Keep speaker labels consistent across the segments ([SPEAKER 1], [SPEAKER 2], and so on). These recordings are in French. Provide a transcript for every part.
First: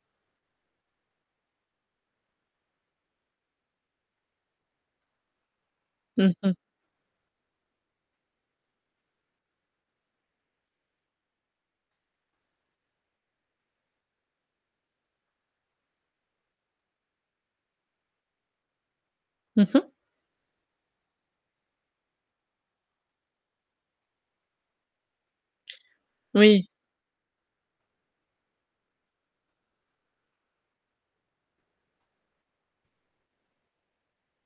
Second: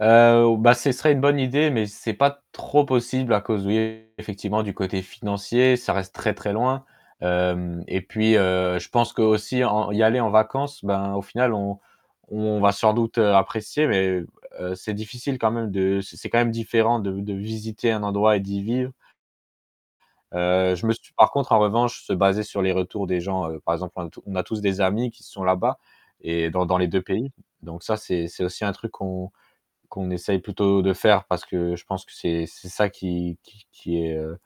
[SPEAKER 1] Heu, bah, ce serait une bonne idée, mais c'est pas trop possible à cause, oui, effectivement du côté financier, ça reste
[SPEAKER 2] Mmh
[SPEAKER 1] très très
[SPEAKER 2] mh.
[SPEAKER 1] loin. Hem et puis, heu, je pense qu'aussi en y aller en vacances, ben, au final on on va sans doute apprécier mais heu, c'est difficile quand même de c c'est quand même différent de de visiter un endroit et d'y vivre
[SPEAKER 2] Mmh mh.
[SPEAKER 1] heu, je me suis par contre, en revanche se baser sur les retours des gens, heu, par exemple, un tout on a tous des amis qui sont là-bas et dans
[SPEAKER 2] Oui.
[SPEAKER 1] dans les 2 pays, donc ça c'est c'est aussi un truc qu'on qu'on essaie plutôt de faire, parce que je pense que c'est c'est ça qui qui qui est, heu,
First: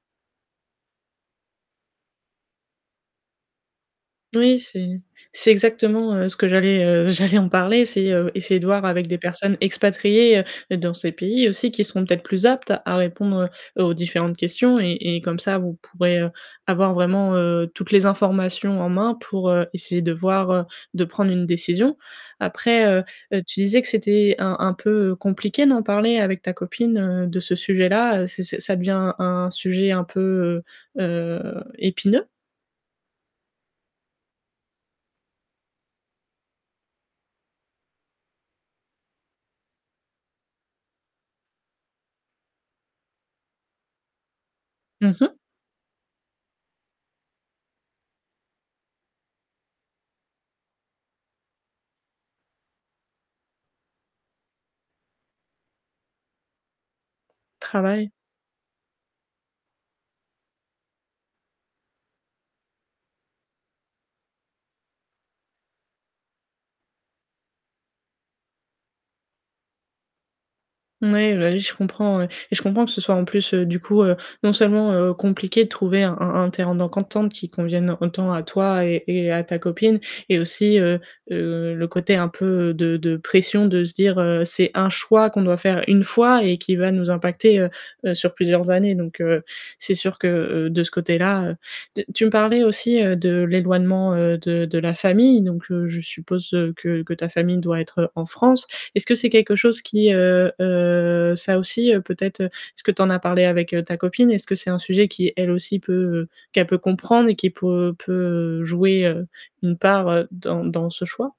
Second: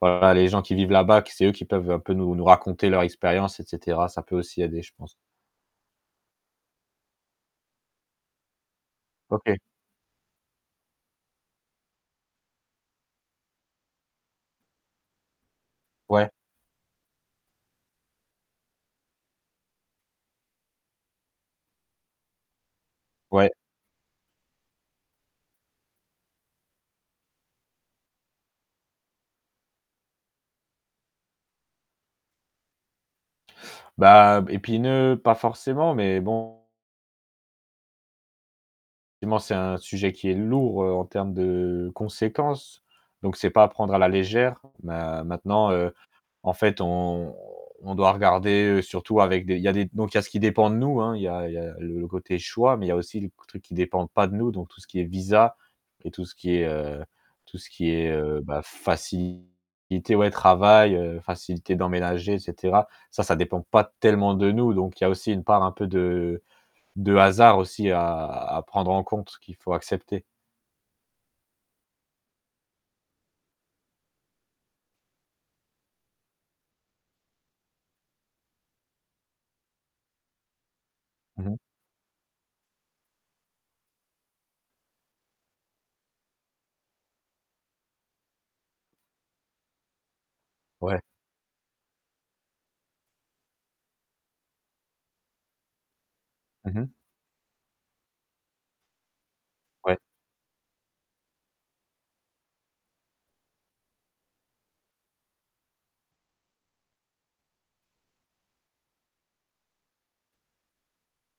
[SPEAKER 1] voilà les gens qui vivent là-bas, que c'est eux qui peuvent un peu nous nous raconter leur expérience et cetera, ça peut
[SPEAKER 2] Oui,
[SPEAKER 1] aussi aider, je
[SPEAKER 2] c'est
[SPEAKER 1] pense.
[SPEAKER 2] c'est exactement, heu, ce que j'allais, heu, j'allais en parler, c'est, heu, essayer de voir avec des
[SPEAKER 1] OK.
[SPEAKER 2] personnes expatriées dans ces pays aussi qui seront peut-être plus aptes, à répondre aux différentes questions et et comme ça vous pourrez,
[SPEAKER 1] Ouais.
[SPEAKER 2] heu, avoir vraiment, heu, toutes les informations en main pour, heu, essayer de voir, heu, de prendre une décision. Après, heu,
[SPEAKER 1] Ouais.
[SPEAKER 2] tu disais que c'était un un peu compliqué d'en parler avec ta copine, heu, de ce sujet-là, c'est c'est ça devient un sujet un peu, heu heu, épineux?
[SPEAKER 1] Bah, b épineux pas forcément, mais bon effectivement, c'est un sujet qui est lourd en termes de conséquences, donc c'est pas apprendre à la légère,
[SPEAKER 2] Mmh
[SPEAKER 1] ma
[SPEAKER 2] mh.
[SPEAKER 1] maintenant, heu, en fait, on on doit regarder surtout avec des il y a des donc il y a ce qui dépend de nous, hein. Il y a il y a le côté choix, mais il y a aussi le q truc qui ne dépendent pas de nous, donc tout ce qui est visa et tout ce qui est heu, tout ce qui
[SPEAKER 2] Travail.
[SPEAKER 1] est, heu, bah, facilité, ouais travail, heu, facilité d'emménager et cetera. Ça ça dépend pas tellement de nous, donc il y a aussi une part un peu de de hasard aussi, à à prendre en compte ce qu'il faut accepter.
[SPEAKER 2] N oui, bah oui, je comprends. Heu et je comprends que ce soit en plus, heu, du coup, heu, non seulement, heu, compliqué de trouver un un un terrain d'entente qui convienne autant à toi et et à ta copine et aussi, heu
[SPEAKER 1] Mmh mh.
[SPEAKER 2] heu, le côté un peu de de pression de se dire: «Heu, c'est 1 choix qu'on doit faire 1 fois et qui va nous impacter, heu, sur plusieurs années». Donc heu, c'est sûr que, heu heu, de ce
[SPEAKER 1] Ouais.
[SPEAKER 2] côté-là heu, tu tu me parlais aussi, heu, de l'éloignement, heu, de de la famille donc heu, je suppose
[SPEAKER 1] Mmh mh.
[SPEAKER 2] que que ta famille doit être en France. Est-ce que c'est quelque chose
[SPEAKER 1] Ouais.
[SPEAKER 2] qui, heu heu, ça aussi, heu, peut-être est-ce que tu en as parlé avec ta copine? Est-ce que c'est un sujet qui, elle aussi peut qu'elle peut comprendre et qui pour heu, peut jouer, heu, une part dans dans ce choix?